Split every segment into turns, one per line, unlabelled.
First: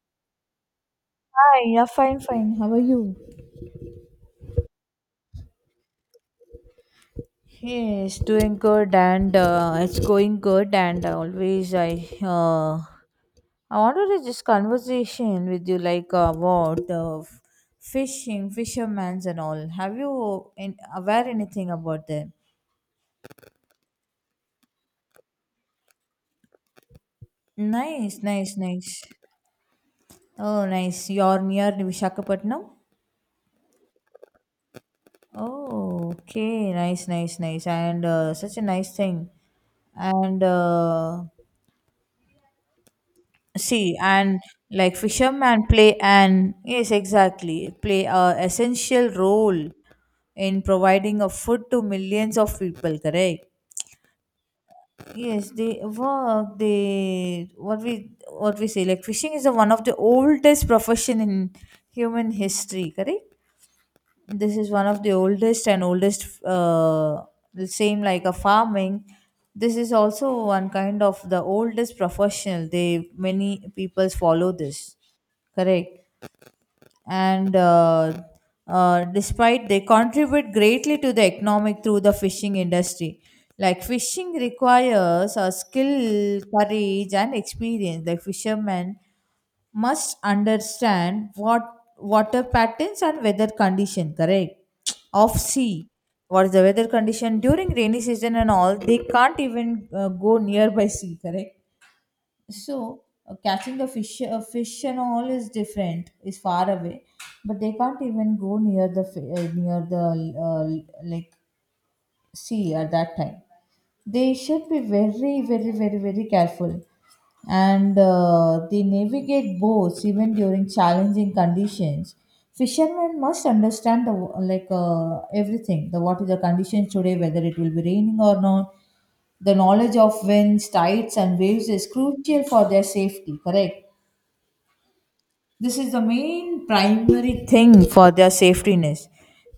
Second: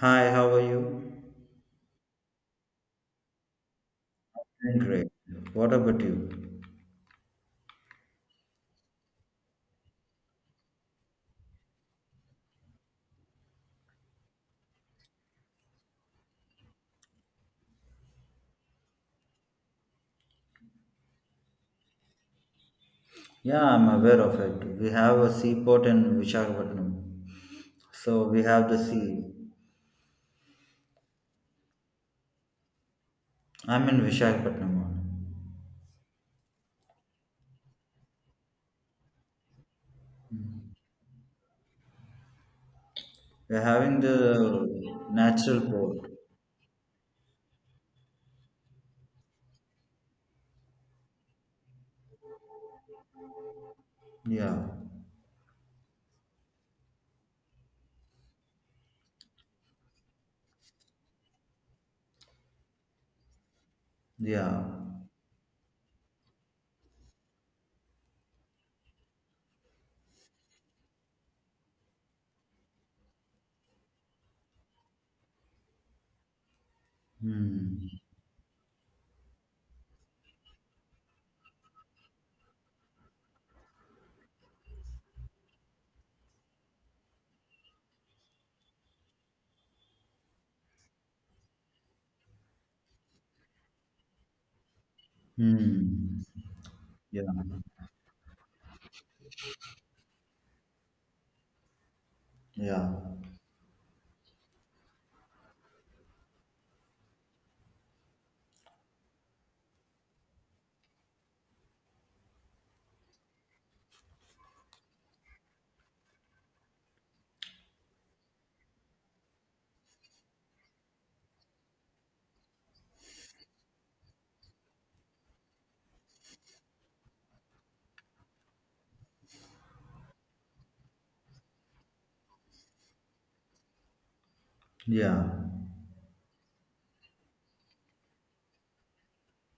Hi, how are you?
Hi, yeah, fine, fine. How are you?
I'm great. What about you?
Yes, doing good and it's going good and always uh, I wanted to just conversation with you like about fishing, fishermen's and all. Have you in, aware anything about them?
Yeah, I'm aware of it. We have a seaport in Visakhapatnam.
Nice,
So we
nice,
have the
nice.
sea.
Oh, nice. You're near Vishakhapatnam?
I'm in Visakhapatnam. Only.
Oh, okay. Nice, nice, nice. And such a nice thing. And
We're
See,
having
and like
the natural
fishermen play
port.
an yes, exactly, play a essential role in providing a food to millions of people. Correct?
Yeah.
Yes, they work. They what we say like fishing is the one of the oldest profession in human history. Correct? This
Yeah.
is one of the oldest and oldest the same like a farming, this is also one kind of the oldest professional they many people follow this, correct. And
Hmm.
despite they contribute greatly to the economic through the fishing industry, like fishing requires a skill courage and experience, like fishermen must understand what water patterns and weather condition, correct, of sea.
Hmm.
What is the weather
Yeah.
condition during rainy season and all, they can't even go nearby sea, correct?
Yeah.
So catching the fish and all is different, is far away, but they can't even go near the near the uh, like sea at that time. They should be very very very very careful. And they navigate boats even during challenging conditions. Fishermen must understand the wa- like everything, the what is the condition today, whether it will be raining or not. The knowledge of winds tides and waves is crucial for their safety, correct?
Yeah.
This is the main primary thing for their safetyness.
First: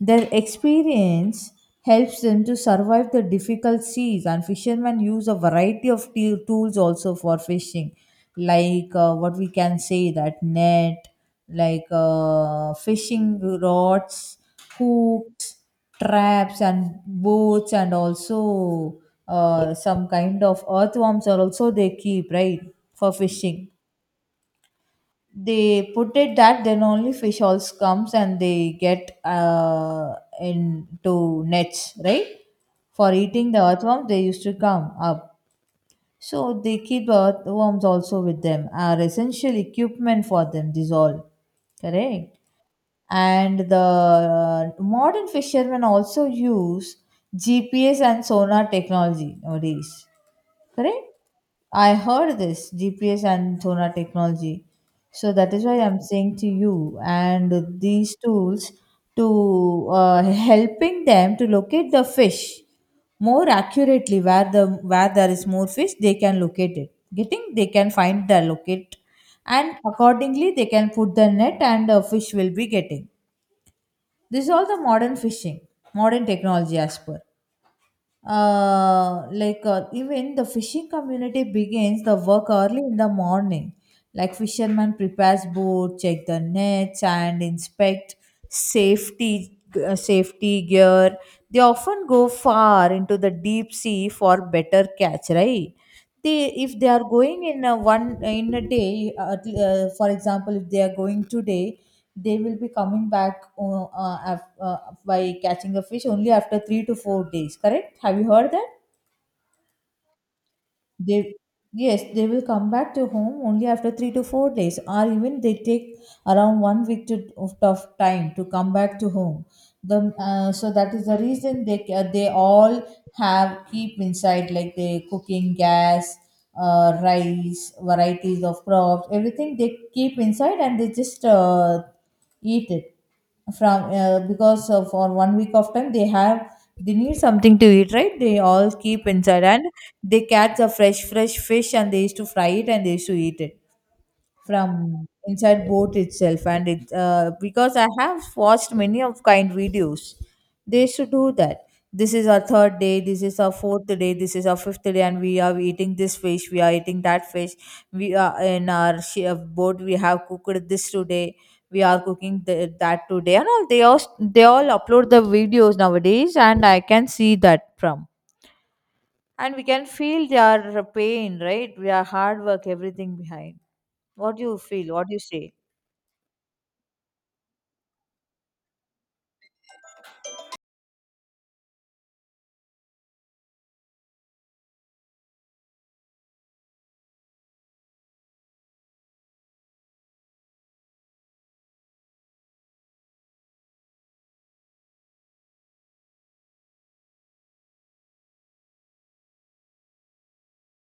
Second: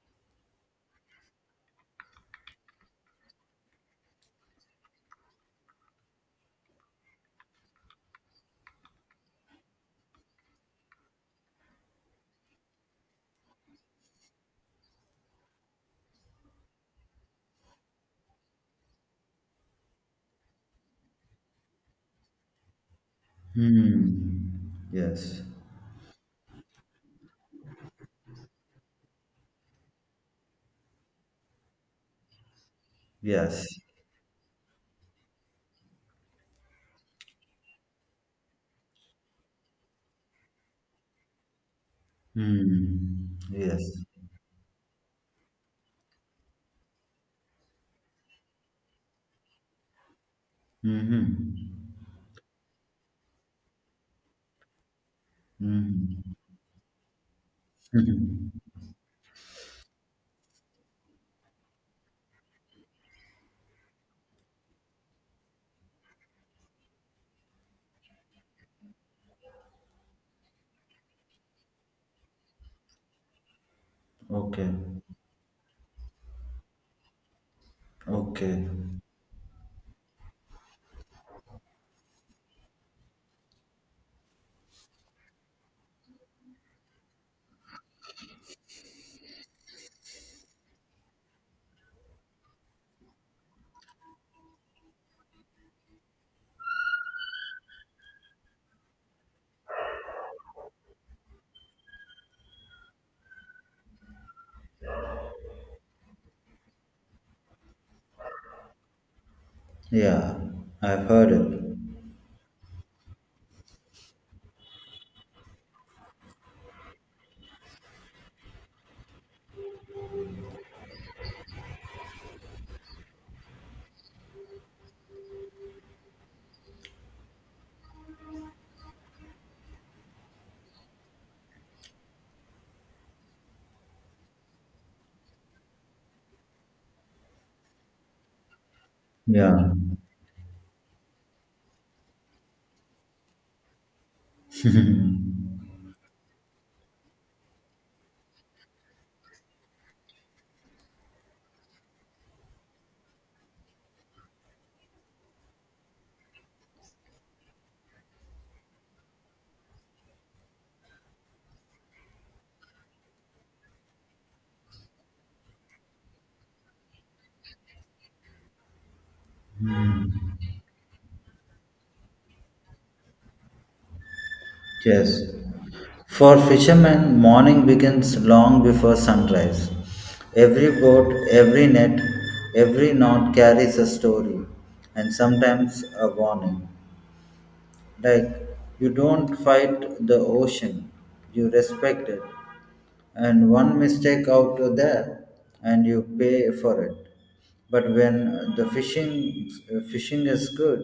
Their experience helps them to survive the difficult seas, and fishermen use a variety of tools also for fishing, like what we can say that net, like fishing rods, hooks, traps, and boats, and also some kind of earthworms are also they keep, right? For fishing,
Hmm. Yes.
they put it that then only fish also comes and they get into nets, right? For eating the
Yes.
earthworms they used to come up. So they keep the earthworms also with them are essential equipment for them, this all, correct.
Hmm.
And the
Yes.
modern fishermen also use GPS and sonar technology nowadays. Correct? I
Mm-hmm.
heard this GPS and sonar technology. So that is why I'm saying to
Mm-hmm.
you. And these tools to helping them to locate the fish more accurately, where the where there is more fish they can locate it getting, they can find the locate, and accordingly they can put the net and the fish will be getting. This is all
Okay.
the modern fishing, modern technology as per
Okay.
even the fishing community begins the work early in the morning. Like fishermen prepares boat, check the nets and inspect safety, safety gear. They often go far into the deep sea for better catch, right? They, if they are going in a one in a day, for example if they are going today, they will be coming back, by catching a fish only after 3 to 4 days, correct? Have you heard that?
Yeah, I've
They,
heard it.
yes, they will come back to home only after 3 to 4 days, or even they take around 1 week of time to come back to home. The So that is the reason they they all have keep inside, like they cooking gas, rice, varieties of crops, everything they keep inside and they just eat it from because for 1 week of time they have, they need something to eat, right? They all keep inside and
Yeah.
they catch a fresh fish and they used to fry it and they used to eat it from inside boat itself. And it because I have watched many of kind videos, they should do that. This is our third day, this is our fourth day, this is our fifth day, and we are eating this fish, we are eating that fish. We are in our boat, we have cooked this today, we are cooking that today, and all. They all they all upload the videos nowadays, and I can see that from. And we can feel their pain, right? We are hard work, everything behind. What do you feel, what do
Yes.
you say?
For fishermen, morning begins long before sunrise. Every boat, every net, every knot carries a story and sometimes a warning. Like, you don't fight the ocean, you respect it. And one mistake out there, and you pay for it. But when the fishing is good,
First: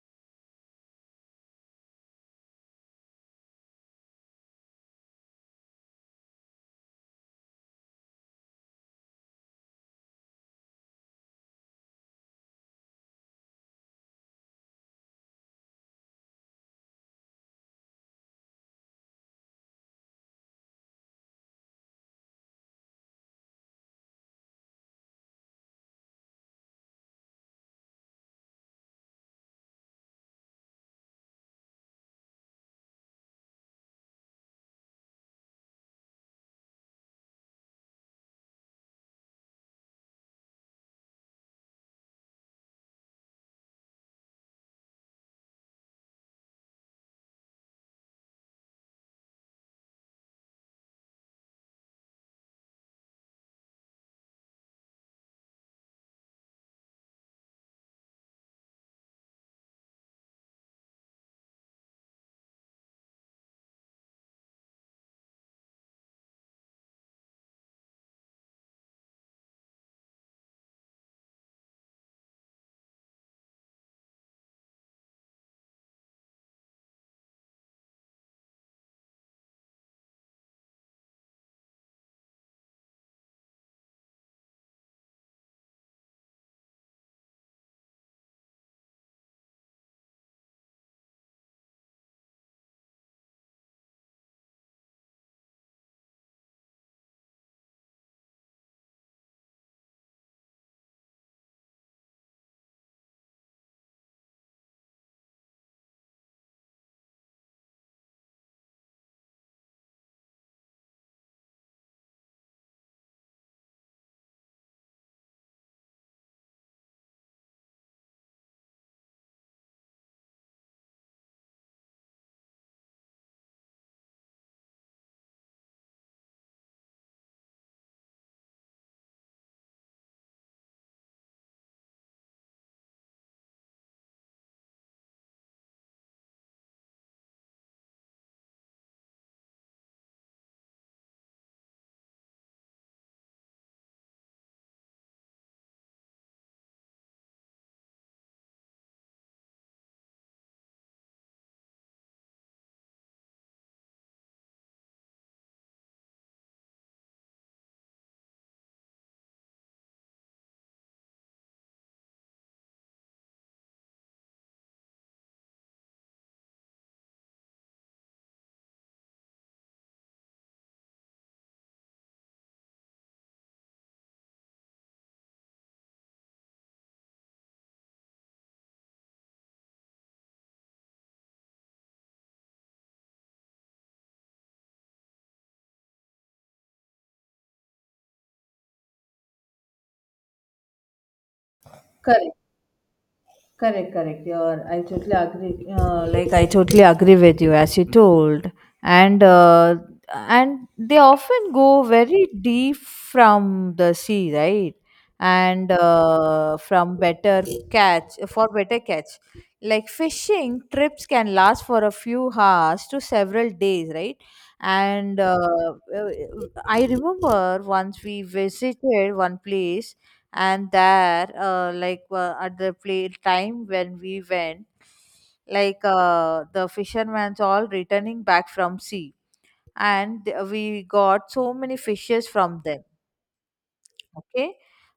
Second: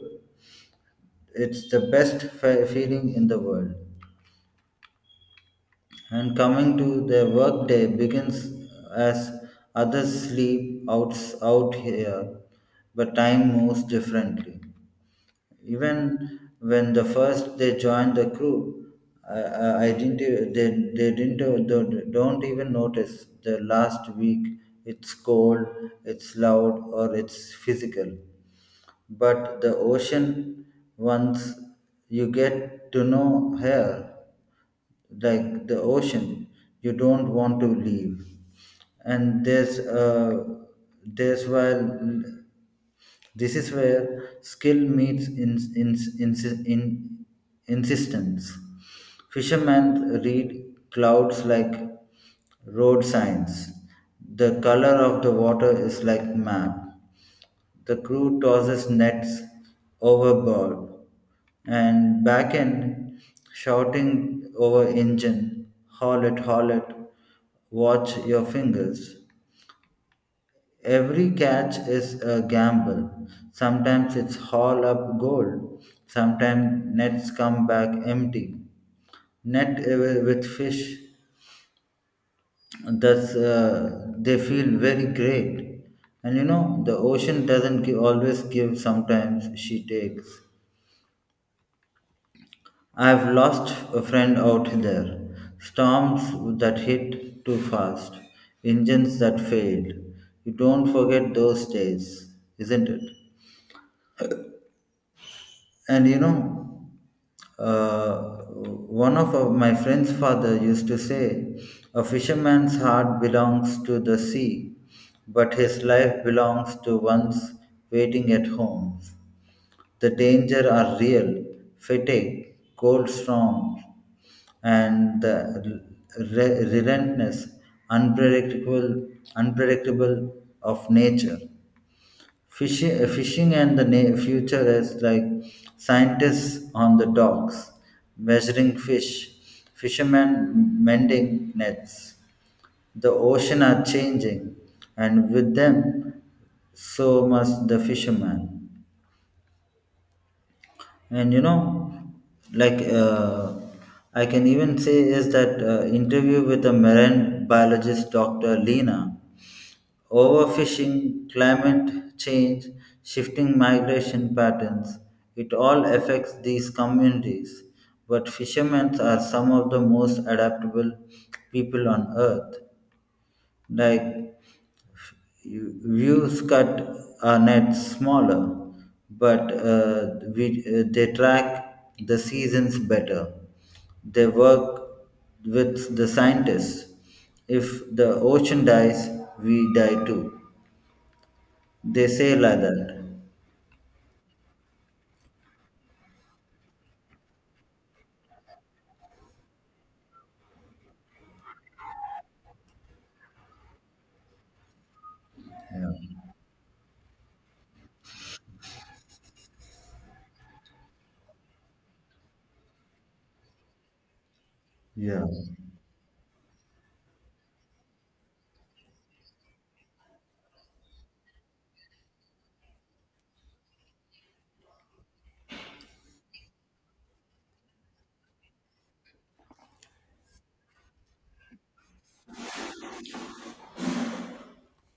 it's the best feeling in the world. And coming to their workday begins as others sleep out, out here, but time moves differently even when the first they joined the crew I didn't they didn't don't even notice the last week. It's cold, it's loud, or it's physical, but the ocean, once you get to know her, like the ocean, you don't want to leave. And uh there's why this is where skill meets in, insistence. Fishermen read clouds like road signs. The color of the water is like map. The crew tosses nets overboard and back end, shouting over engine, haul it, watch your fingers. Every catch is a gamble. Sometimes it's haul up gold. Sometimes nets come back empty. Net with fish, that's they feel very great. And you know the ocean doesn't give, always give. Sometimes she takes. I've lost a friend out there. Storms that hit too fast. Engines that failed. You don't forget those days, isn't it? And you know, uh, one of my friend's father used to say, a fisherman's heart belongs to the sea, but his life belongs to one's waiting at home. The danger are real, fatigue, cold storms, and the relentless, unpredictable, unpredictable of nature. Fishing and the future is like scientists on the docks measuring fish, fishermen mending nets. The ocean are changing, and with them, so must the fisherman. And you know, like I can even say is that interview with a marine biologist, Dr. Lena. Overfishing, climate change, shifting migration patterns, it all affects these communities. But fishermen are some of the most adaptable people on earth. Like you- views cut our nets smaller, but they track the seasons better. They work with the scientists. If the ocean dies, we die too. They say
Correct.
like that.
Correct, correct. You're, I totally agree. Like I totally agree with you, as you told, and uh, and they often go very deep from the sea, right? And
Yeah.
from better catch for better catch, like fishing trips can last for a few hours to several days, right? And
Yeah.
uh, I remember once we visited one place, and there at the play time when we went, like the fishermen's all returning back from sea, and we got so many fishes from them, okay.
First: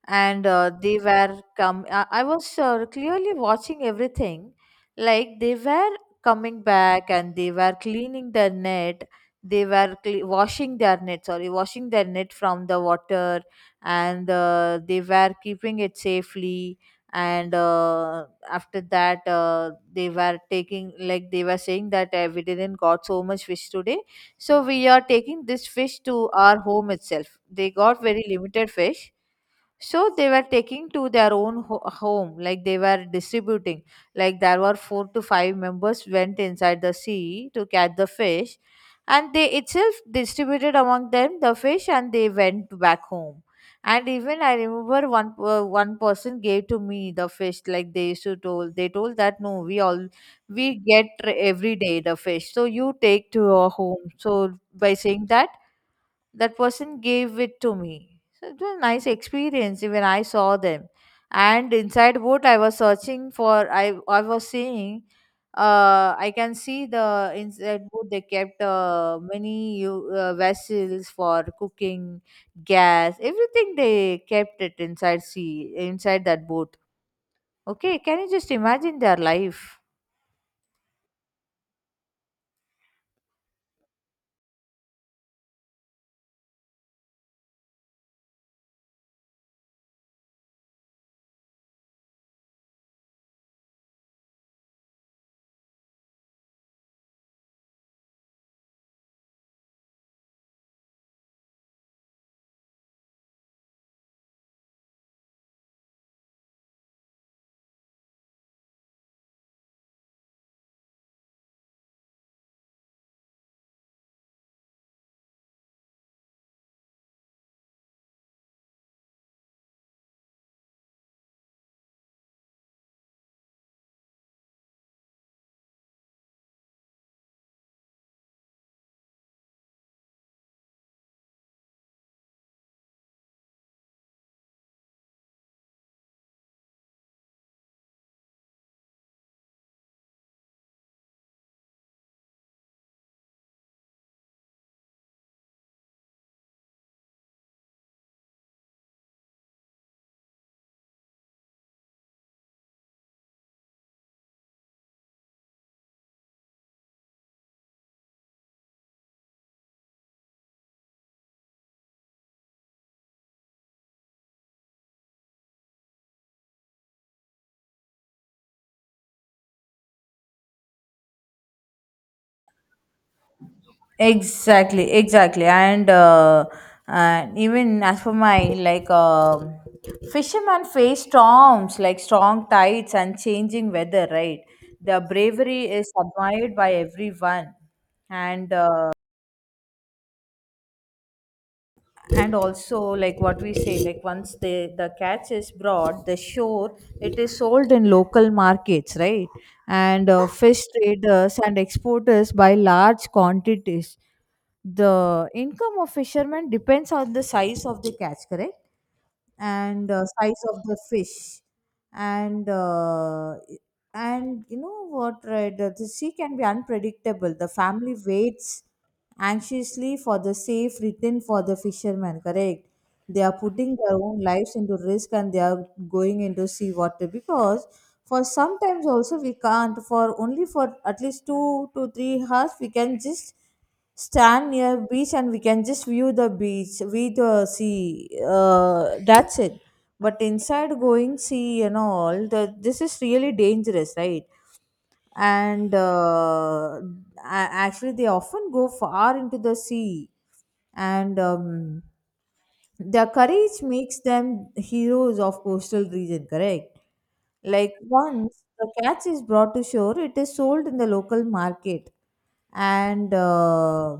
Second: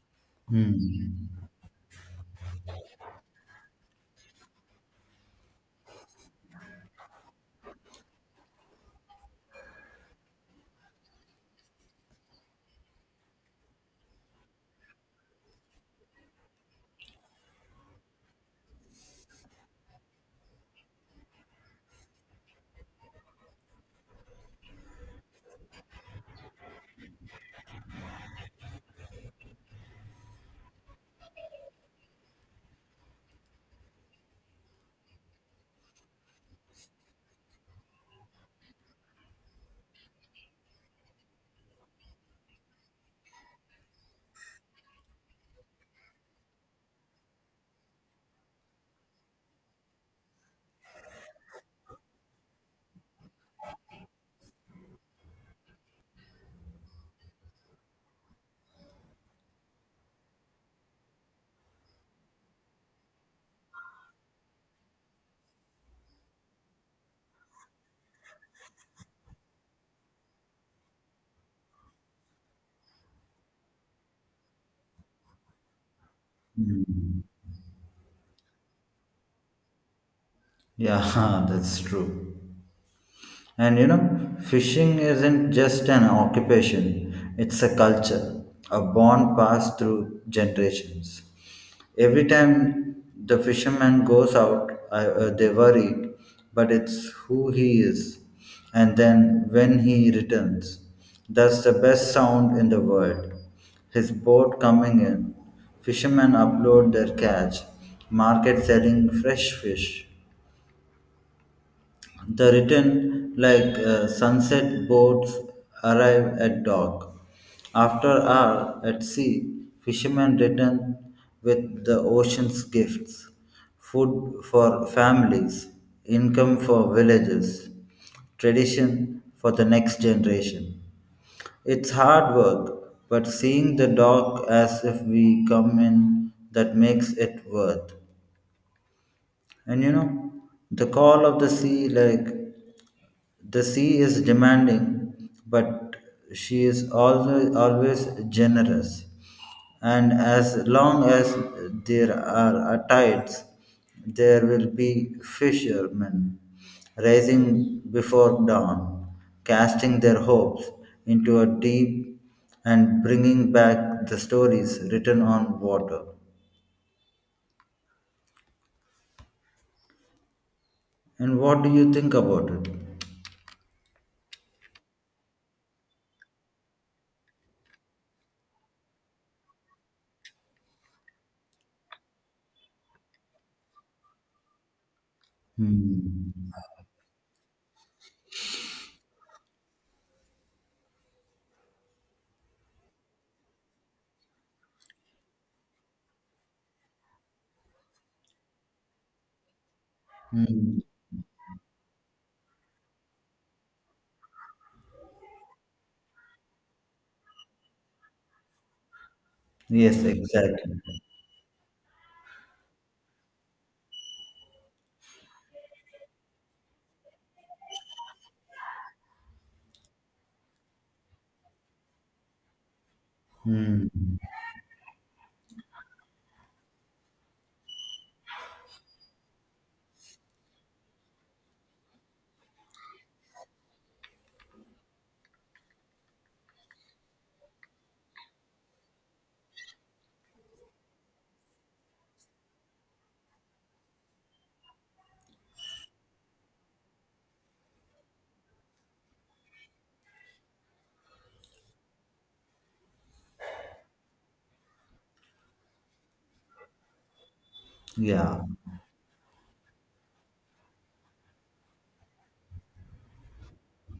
And they
Hmm.
were come, I was clearly watching everything. Like they were coming back and they were cleaning their net, they were washing their net, sorry, washing their net from the water. And they were keeping it safely. And uh, after that uh, they were taking, like they were saying that we didn't got so much fish today, so we are taking this fish to our home itself. They got very limited fish, so they were taking to their own home, like they were distributing. Like there were 4 to 5 members went inside the sea to catch the fish, and they itself distributed among them the fish and they went back home. And even I remember one person gave to me the fish, like they used to told, they told that no, we all, we get every day the fish, so you take to your home. So by saying that, that person gave it to me. So it was a nice experience when I saw them. And inside what I was searching for, I was seeing, I can see the inside boat they kept many vessels for cooking, gas, everything they kept it inside sea, inside that boat.
Hmm.
Okay, can you just imagine their life?
Yeah, that's true. And you know, fishing isn't just an occupation, it's a culture, a bond passed through generations. Every time the fisherman goes out, they worry, but it's who he is. And then when he returns, that's the best sound in the world. His boat coming in, fishermen upload their catch, market selling fresh fish. The return, like sunset boats, arrive at dock. After hour at sea, fishermen return with the ocean's gifts, food for families, income for villages, tradition for the next generation. It's hard work, but seeing the dock as if we come in that makes it worth. And you know, the call of the sea, like the sea is demanding, but she is always, always generous. And as long as there are tides, there will be fishermen rising before dawn, casting their hopes into a deep and bringing back the stories written on water. And what do you think about it?
Exactly, exactly. And even as for my like fishermen face storms like strong tides and changing weather, right? Their bravery is
Hmm.
admired by everyone. and uh, and also like what we say, like once the catch is brought the shore, it is sold in local markets, right? And fish
Hmm.
traders and exporters buy large quantities. The income of fishermen depends on the size of the catch, correct? And
Yes,
size of the
exactly.
fish. and uh, and you know what, right? The sea can be unpredictable, the family waits anxiously for the safe return for the fishermen, correct? They are putting
Hmm.
their own lives into risk and they are going into sea water, because for sometimes also we can't, for only for at least 2 to 3 hours we can just stand near beach and we can just view the beach, view the sea. That's it. But inside going sea and all, the, this is really dangerous, right? And actually, they often go far into the sea, and their courage makes them heroes of coastal region, correct? Like once
Yeah.
the catch is brought to shore, it is sold in the local market. And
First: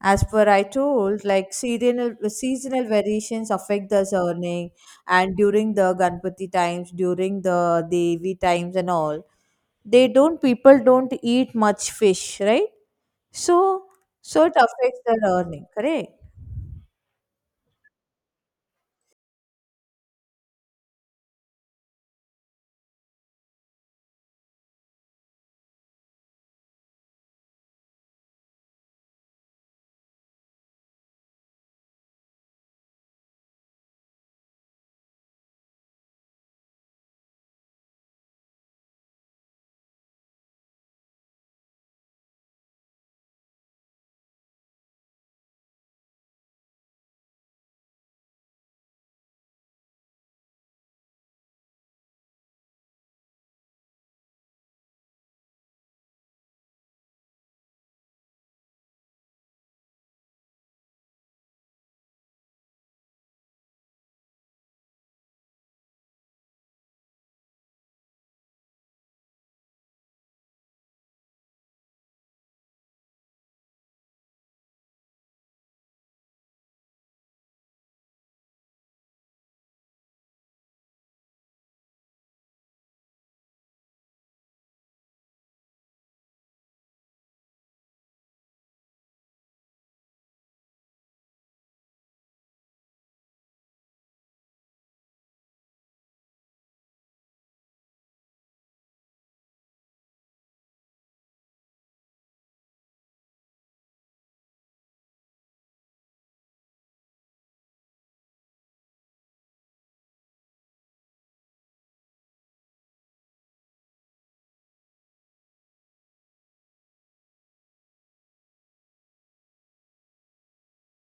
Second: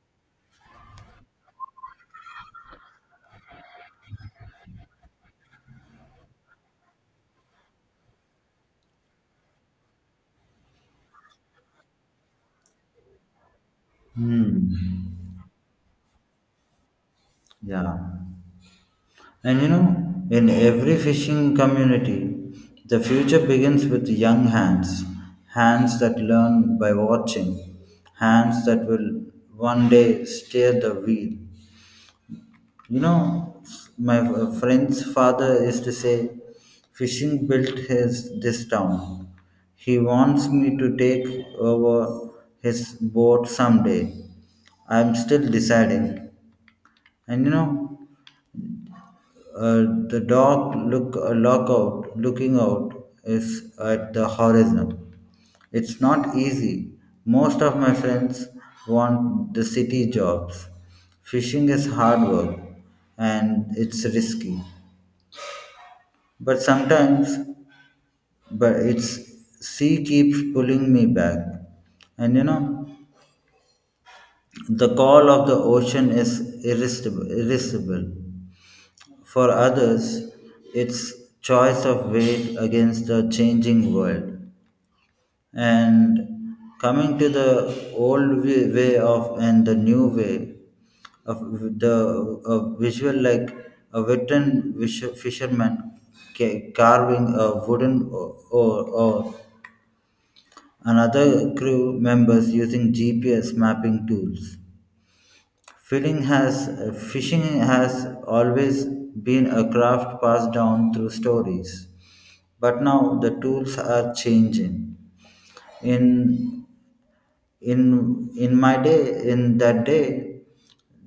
as per I told, like seasonal variations affect the earning, and during the Ganpati times, during the Devi times, and all, they don't people don't eat much fish, right? So so it affects
Hmm.
their earning, correct?
Yeah. And you know, in every fishing community, the future begins with young hands, hands that learn by watching, hands that will one day steer the wheel. You know, my friend's father used to say, fishing built his this town. He wants me to take over his boat someday. I'm still deciding. And you know, the dog look look out, looking out is at the horizon. It's not easy. Most of my friends want the city jobs. Fishing is hard work and it's risky. But sometimes but it's sea keeps pulling me back. And you know the call of the ocean is irresistible. For others, it's choice of weight against the changing world, and coming to the old way of and the new way of the a visual, like a veteran fisherman carving a wooden oar or another crew members using GPS mapping tools. Filling has fishing has always been a craft passed down through stories, but now the tools are changing. In in my day, in that day,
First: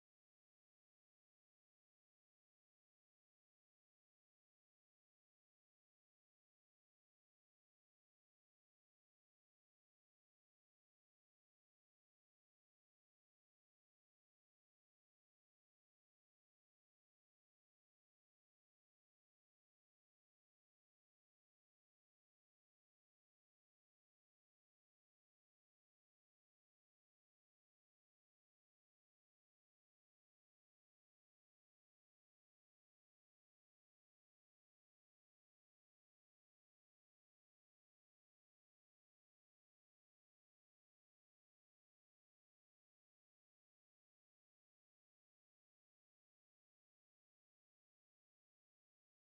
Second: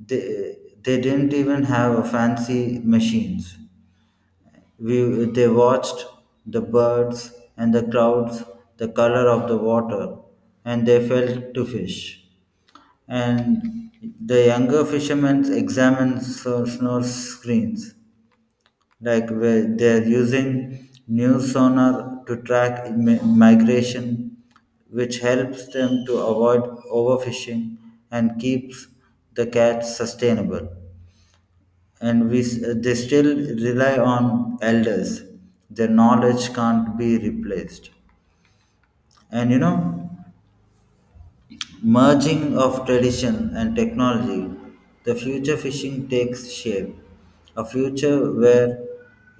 they, they didn't even have a fancy machines. They watched the birds and the clouds, the color of the water, and they felt to fish. And the younger fishermen examined snow screens, like where they're using new sonar to track migration, which helps them to avoid overfishing and keeps the catch sustainable. And they still rely on elders, their knowledge can't be replaced. And you know, merging of tradition and technology, the future fishing takes shape, a future where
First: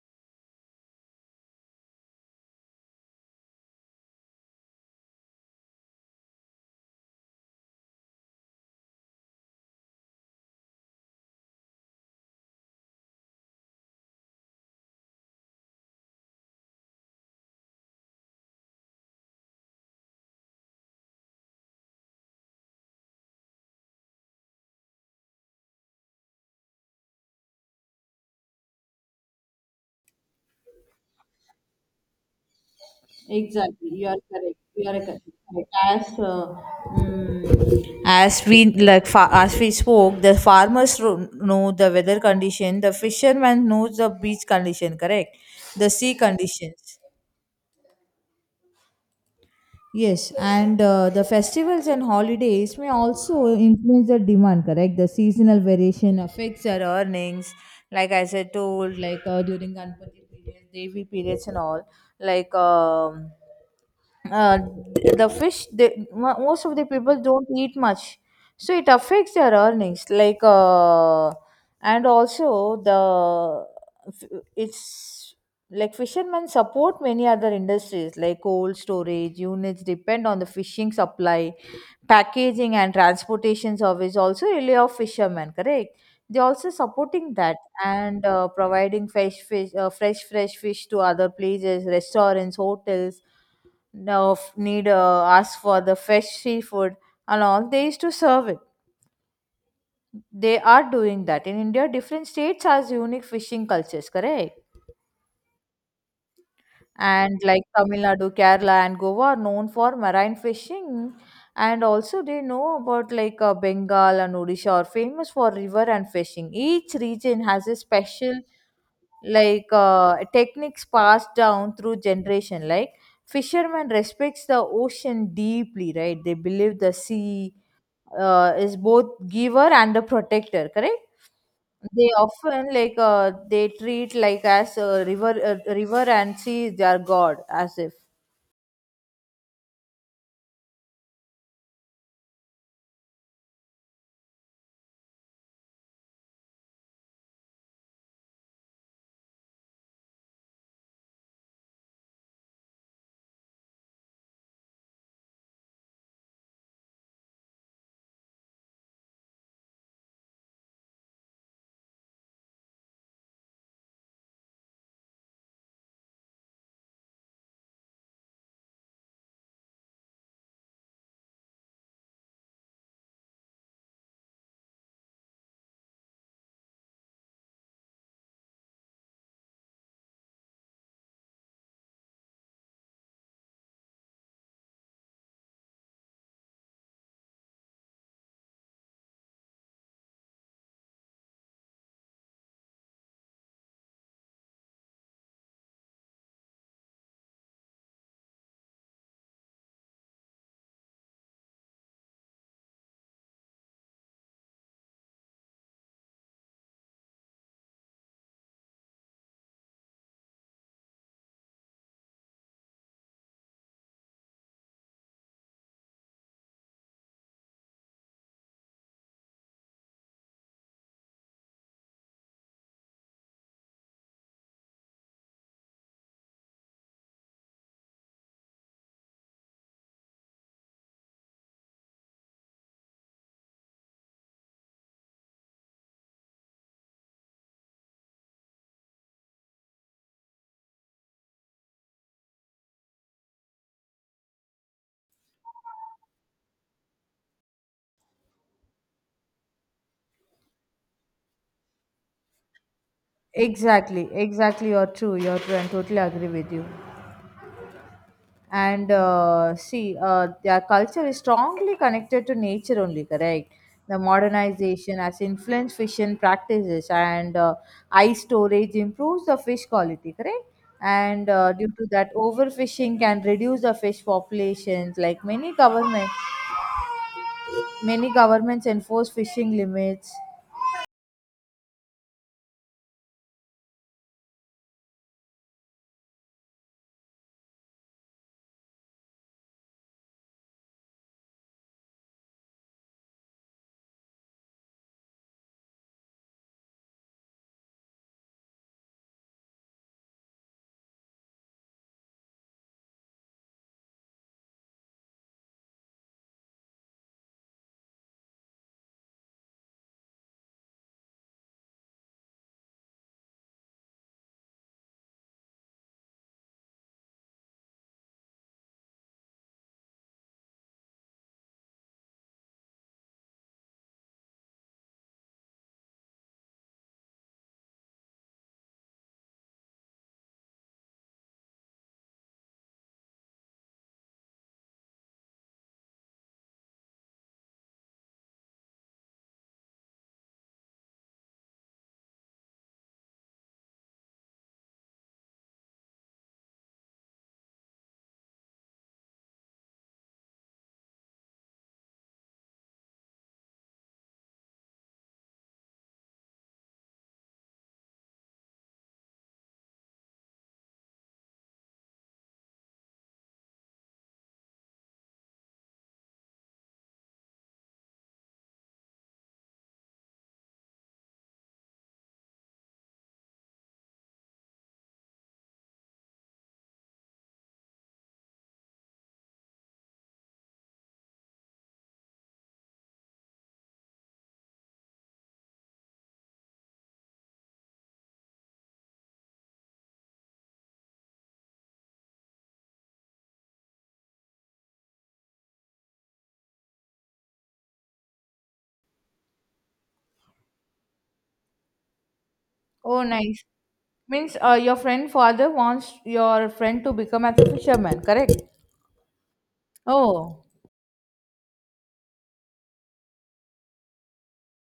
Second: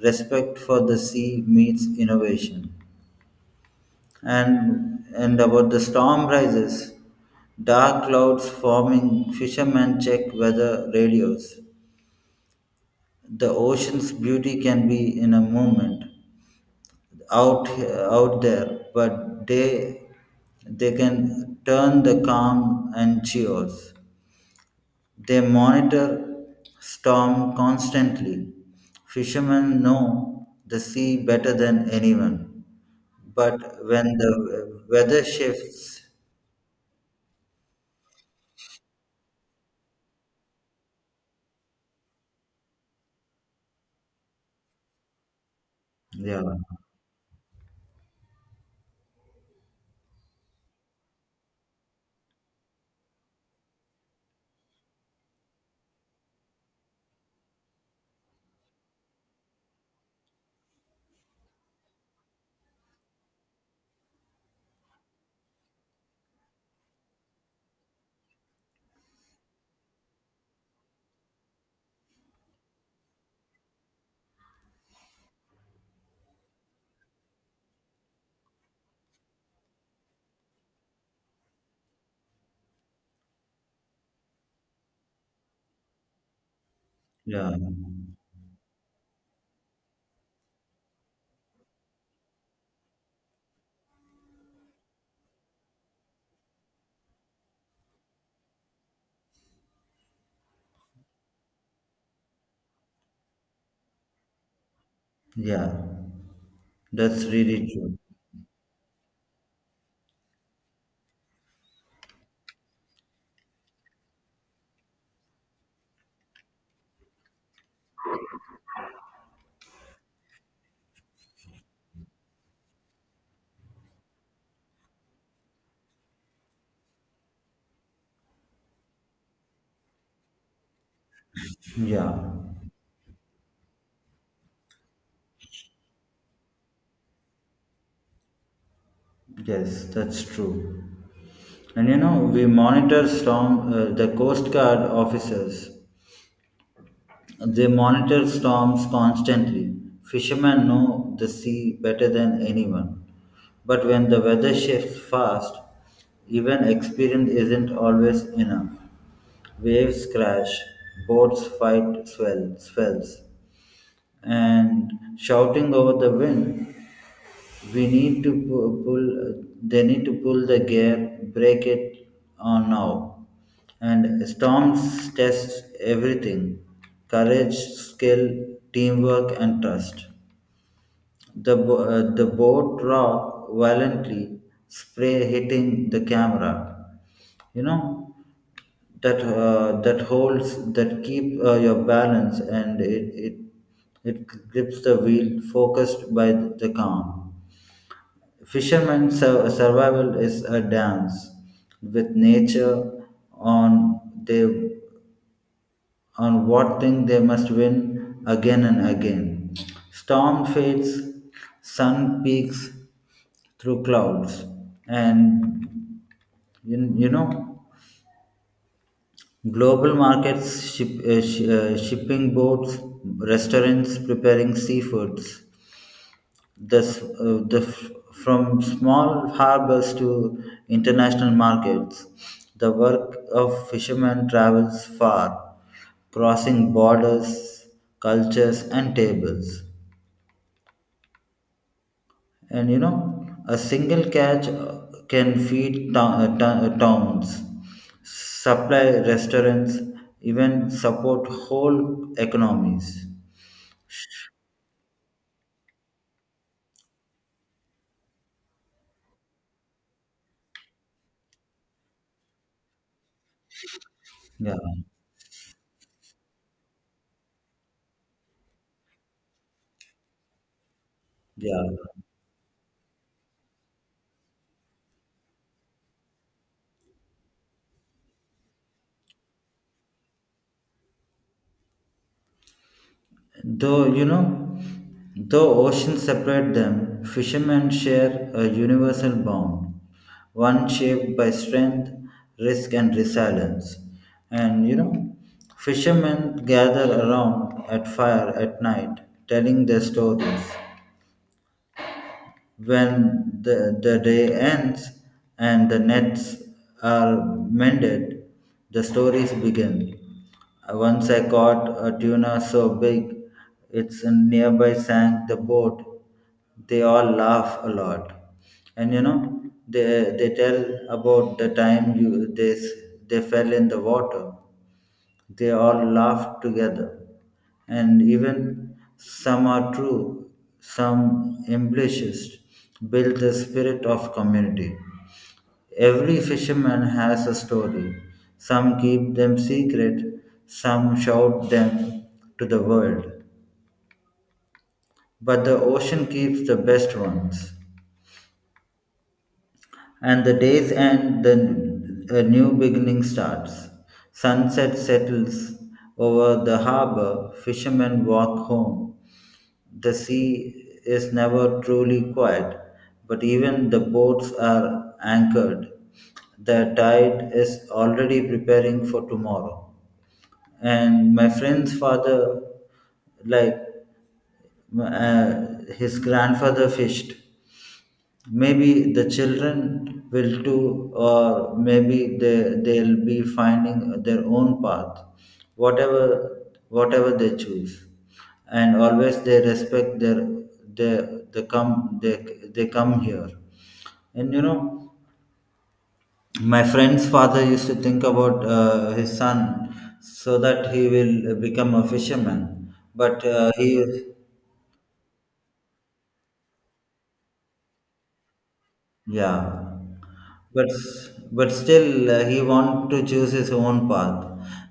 respect for the sea meets innovation. And about the storm rises, dark clouds forming, fishermen check weather radios. The ocean's beauty can be in a moment out, out there, but they can turn the calm and chaos. They monitor storm constantly. Fishermen know the sea better than anyone. But
Exactly,
when
you are correct.
the
You are
weather
correct.
shifts,
As uh, as we like as we spoke, the farmers know the weather condition. The fisherman knows the beach condition. Correct, the sea
yeah,
conditions. Yes, and the festivals and holidays may also influence the demand, correct? The seasonal variation affects our earnings. Like as I told, like during Ganpati periods, Devi periods, and all. Like uh, the most of the people don't eat much, so it affects their earnings like and also the it's like fishermen support many other industries like cold storage units depend on the fishing supply, packaging and transportation service also rely on fishermen, correct? They also supporting
yeah,
that. And providing fresh fish, fresh fish to other places, restaurants, hotels. No f- Need ask for the fresh seafood and all, they used to serve it. They are doing that. In India, different states has unique fishing cultures, correct?
yeah, that's
And like
really true.
Tamil Nadu, Kerala and Goa are known for marine fishing, and also they know about like Bengal and Odisha are famous for river and fishing. Each region has a special, like techniques passed down through generation. Like fishermen respects the ocean deeply, right? They believe the sea is both giver and the protector, correct? They
Yeah.
often like they treat like as a river and sea their god, as if.
Yes, that's true. And you know, we monitor storm, the Coast Guard officers. They monitor storms constantly. Fishermen know the sea better than anyone. But when the weather shifts fast, even experience isn't always enough. Waves crash, boats fight swells, and shouting over the wind we need to pull. They need to pull the gear, break it on now, and storms test everything: courage, skill, teamwork, and trust. The the boat rocked violently, spray hitting the camera. You know that that holds that keep your balance and it grips the wheel focused by the calm. Fisherman's survival is a dance with nature on they on what thing they must win again and again. Storm fades, sun peaks through clouds, and you know global markets, shipping boats, restaurants preparing seafoods. This uh, the f- from small harbors to international markets, the work of fishermen travels far, crossing borders, cultures, and tables. And you know, a single catch can feed towns, supply restaurants, even support whole economies.
Exactly, exactly. You're true. You're true. And totally agree with you. And see, their culture is strongly connected to nature only, correct? The
Yeah,
modernization has influenced fishing practices, and ice storage improves the fish quality, correct? And
yeah.
due to that, overfishing can reduce the fish populations. Many governments enforce fishing limits.
Though, you know, though oceans separate them, fishermen share a universal bond, one shaped by strength, risk, and resilience. And, you know, fishermen gather around at fire at night, telling their stories, when the day ends and the nets are mended, the stories begin. Once I caught a tuna so big, its nearby sank the boat. They all laugh a lot, and you know they tell about the time you they fell in the water, they all laugh together, and even some are true, some ambitious build the spirit of community. Every fisherman has a story. Some keep them secret, some shout them to the world. But the ocean keeps the best ones. And the days end, the a new beginning starts. Sunset settles over the harbor, fishermen walk home. The sea is never truly quiet, but even the boats are anchored. The tide is already preparing for tomorrow. And my friend's father, like uh, his grandfather, fished. Maybe the children will too, or maybe they'll be finding their own path. whatever whatever they choose, and always they respect their their the come they they come here. And you know, my friend's father used to think about his son, so that he will become a fisherman,
Oh,
but
nice.
he
Means your friend father wants your friend to become as a fisherman, correct?
Yeah,
Oh,
but still he wanted to choose his own path,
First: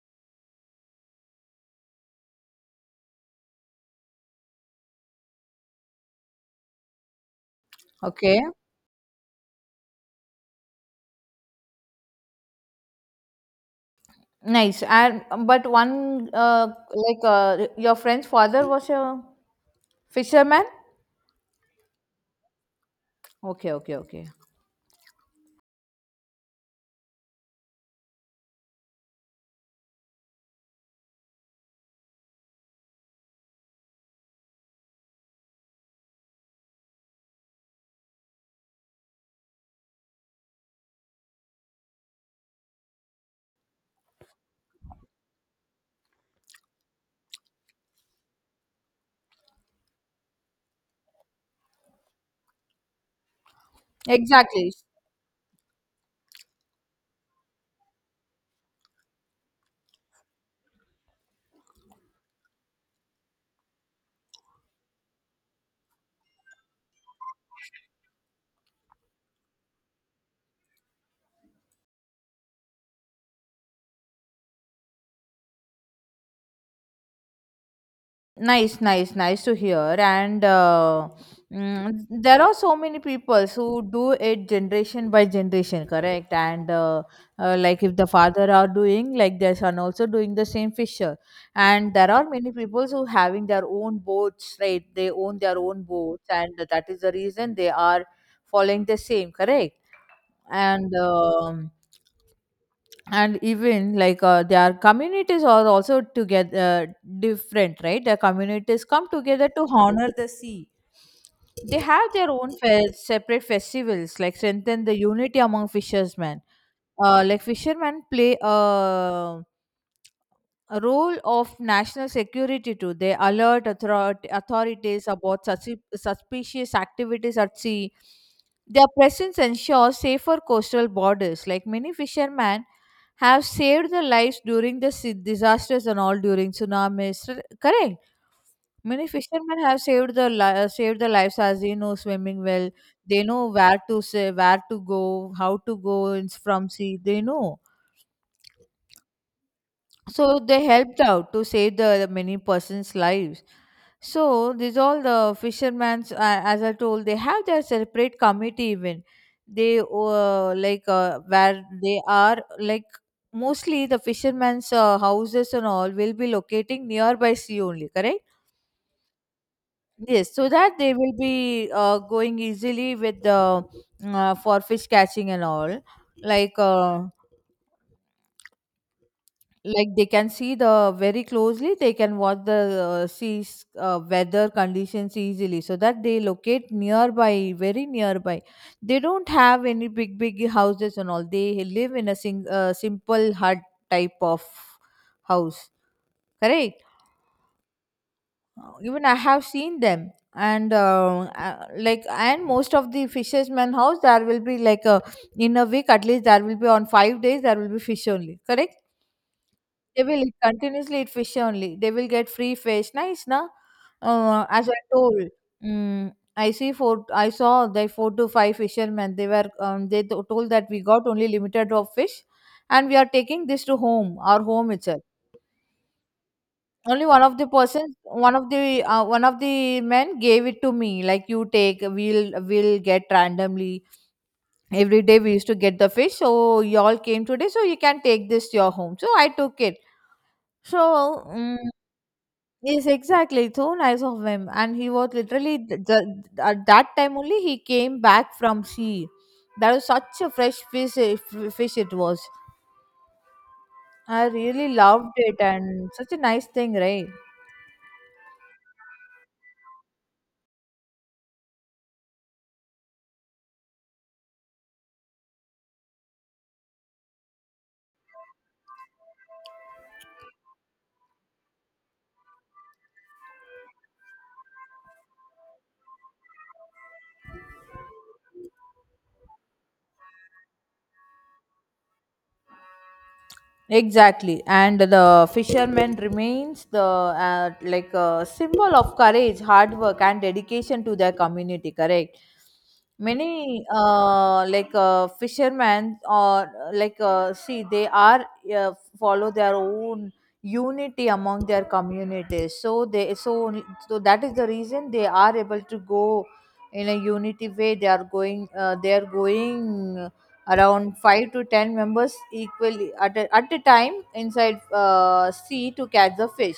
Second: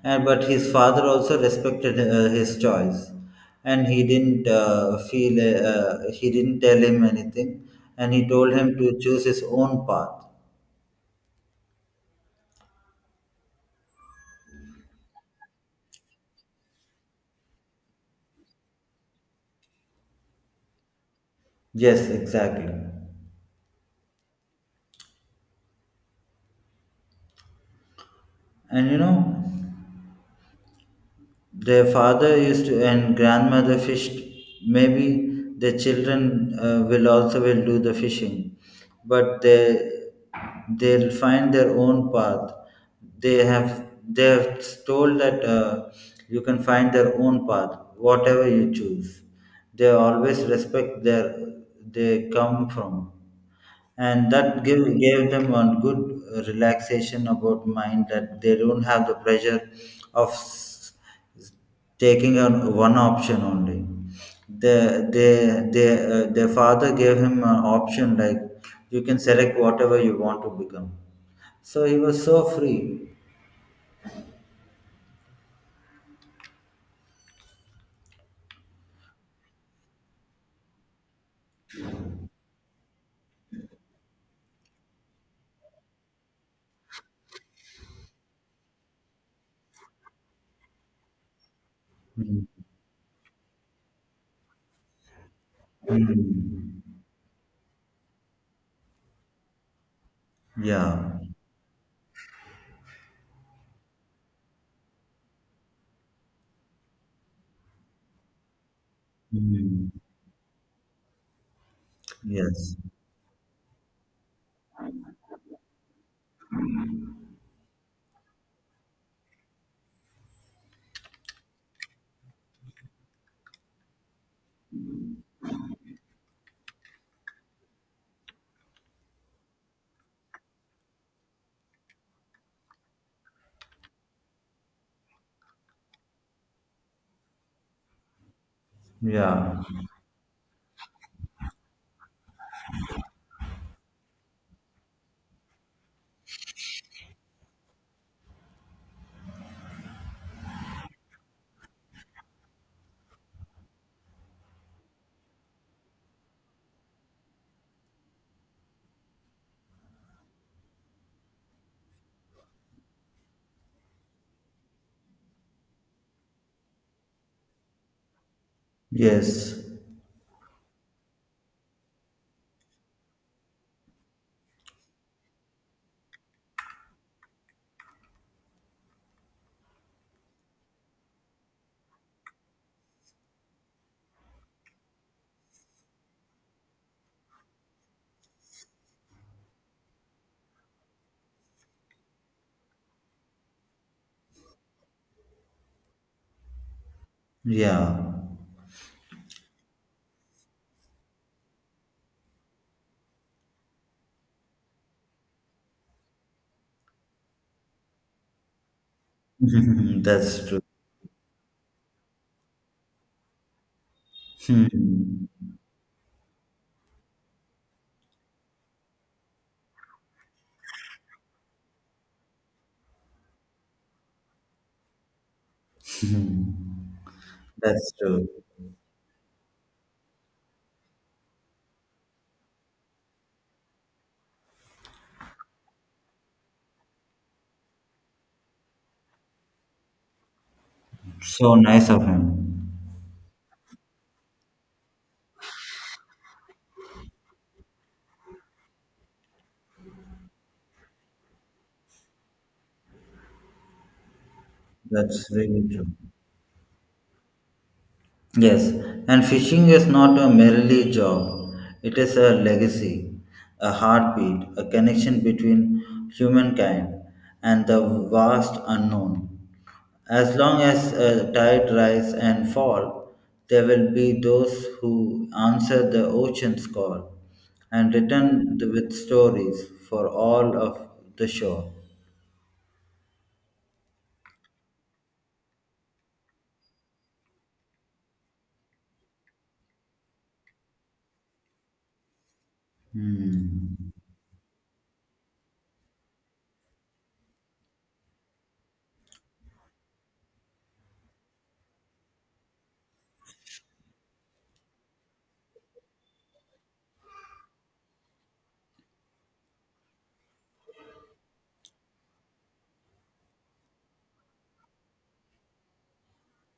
and but his father also respected his choice, and he didn't feel he didn't tell him anything, and he
okay.
told him to choose his own path.
Nice. And but one like your friend's father was a fisherman.
Yes, exactly.
Okay, okay, okay.
And you know, their father used to and grandmother fished. Maybe the children will also will do the fishing, but they'll find their own path. They have told that you can find their own path, whatever you choose. They always respect their they come from, and that
Exactly.
gave them a good relaxation about mind that they don't have the pressure of taking on one option only. The they their father gave him an option like you can select whatever you want to become. So he was so free.
Nice, nice, nice to hear. And mm, there are so many people who do it generation by generation, correct? And like if the father are doing, like their son also doing the same fisher. And there are
Mm.
many people who having their own boats, right? They own their own boats, and
Mm.
that is the reason they are following the same, correct? and
Yeah.
um, and even like their communities are also together different, right? Their communities come together to
Mm.
honor the sea. They have their own
Yes.
separate festivals like strengthen the unity among fishermen. Like fishermen play a role of national security too. They alert authorities about suspicious activities at sea. Their presence ensures safer coastal borders. Like many fishermen have saved their lives during the disasters and all during tsunamis. Correct. Many
Yeah.
fishermen have saved their lives as they know swimming well. They know where to say, where to go, how to go in, from sea. They know. So they helped out to save the many persons' lives. So these all the fishermen's, as I told, they have their separate committee even. They like where they are, like mostly the fishermen's houses and all will be locating nearby sea only, correct?
Yes.
Yes, so that they will be going easily with the for fish catching and all. Like uh, like they can see the very closely, they can watch the seas weather conditions easily, so that they locate nearby, very nearby. They don't have any big houses and all. They live in a simple hut type of house, correct?
Yeah.
Even I have seen them. And uh, like and most of the fishermen house, there will be like a, in a week at least there will be on 5 days there will be fish only, correct? They will eat
That's true.
continuously, eat fish only. They will get free fish. Nice, na? As I told,
Hmm.
mm, I see four. I saw the four to five fishermen. They were told that we got only limited of fish, and we are taking this to home, our home itself. Only one of the
That's
persons,
true.
one of the men gave it to me. Like, you take, we'll get randomly every day. We used to get the fish, so y'all came today, so you can take this to your home. So I took it. So
So
mm,
nice of him.
yes, exactly. It's so nice of him. And he was literally at that time only he came back from sea. That was such a fresh fish, eh, fish it was. I really loved
That's
it,
really true.
and such a nice thing, right?
Yes, and fishing is not a merely job. It is a legacy, a heartbeat, a connection between humankind and the vast unknown. As long as a tide rise and fall, there will be those who answer the ocean's call and return with stories for all of the shore.
Exactly, and the fisherman remains the like a symbol of courage, hard work, and dedication to their community. Correct. Many
Hmm.
like fishermen or like see, they are uh, follow their own unity among their communities. So they so that is the reason they are able to go in a unity way. They are going. They are going around 5 to 10 members equally at a time inside sea to catch the fish,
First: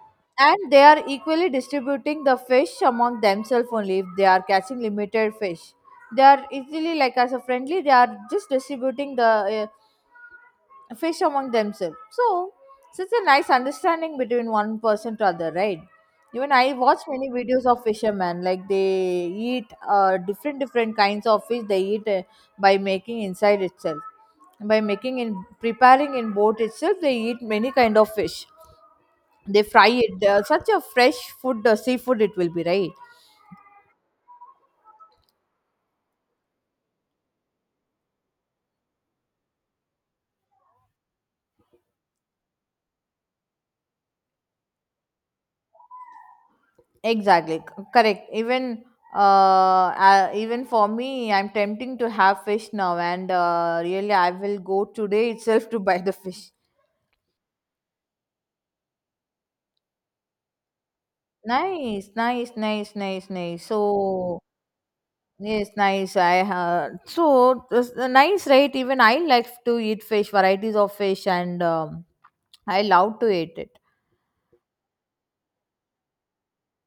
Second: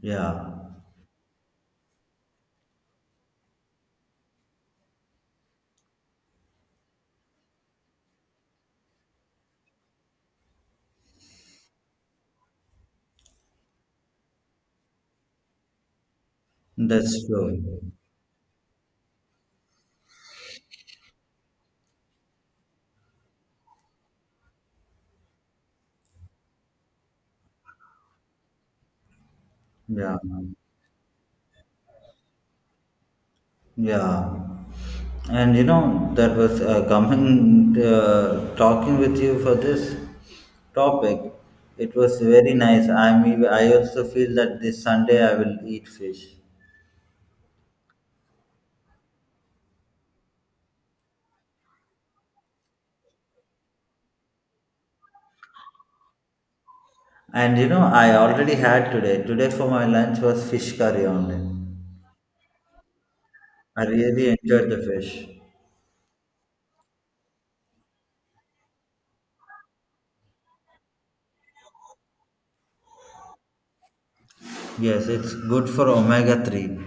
Yeah,
and they are equally distributing the fish among themselves. Only if they are catching limited fish, they are easily, like as a friendly, they are just distributing the uh, fish among themselves. So, such a nice understanding between one person to other, right? Even I watch
that's
many videos
true.
of fishermen, like they eat different different kinds of fish. They eat by making inside itself, by making in preparing in boat itself. They eat many kind of fish. They fry
Yeah.
it. They such a fresh food, seafood it will be, right?
Yeah, and you know that was coming talking with you for this topic. It was very nice. I also feel that this Sunday I will eat fish.
Exactly, correct. Even even for me, I'm tempting to have fish now, and really, I will go today itself to buy the fish.
And you know I already had today. Today for my lunch was fish curry only.
Nice, nice, nice, nice, nice.
I really
So
enjoyed the fish.
yes, nice. I nice, right? Even I like to eat fish, varieties of fish, and I love to eat it.
Yes, it's good for omega 3.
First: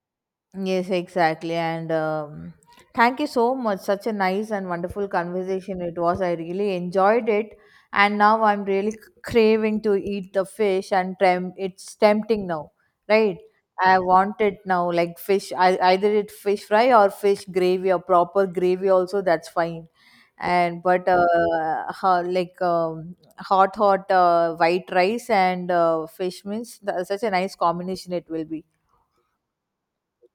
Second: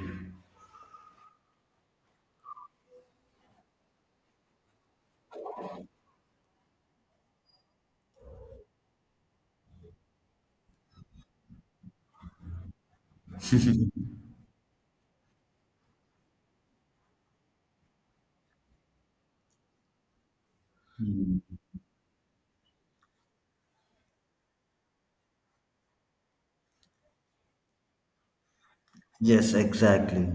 Yes, exactly. And thank you so much. Such a nice and wonderful conversation it was. I really enjoyed it. And now I'm really craving to eat the fish, and it's tempting now, right? I want it now, like fish, I, either it fish fry or fish gravy or proper gravy also, that's fine. And but like hot, hot white rice and fish means that's such a nice combination it will be.
Yes, exactly.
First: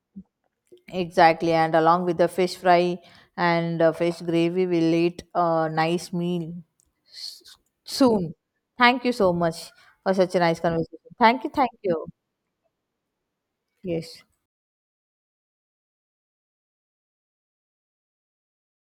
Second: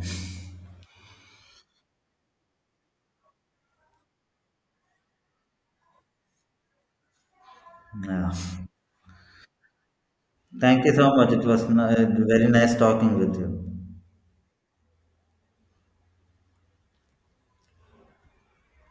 Exactly, and along with the fish fry and fish gravy, we'll eat a nice meal s-
Yeah.
soon. Thank you so much for such a nice
Thank you
conversation.
so much.
Thank
It
you,
was
thank you.
very nice talking with you.
Yes.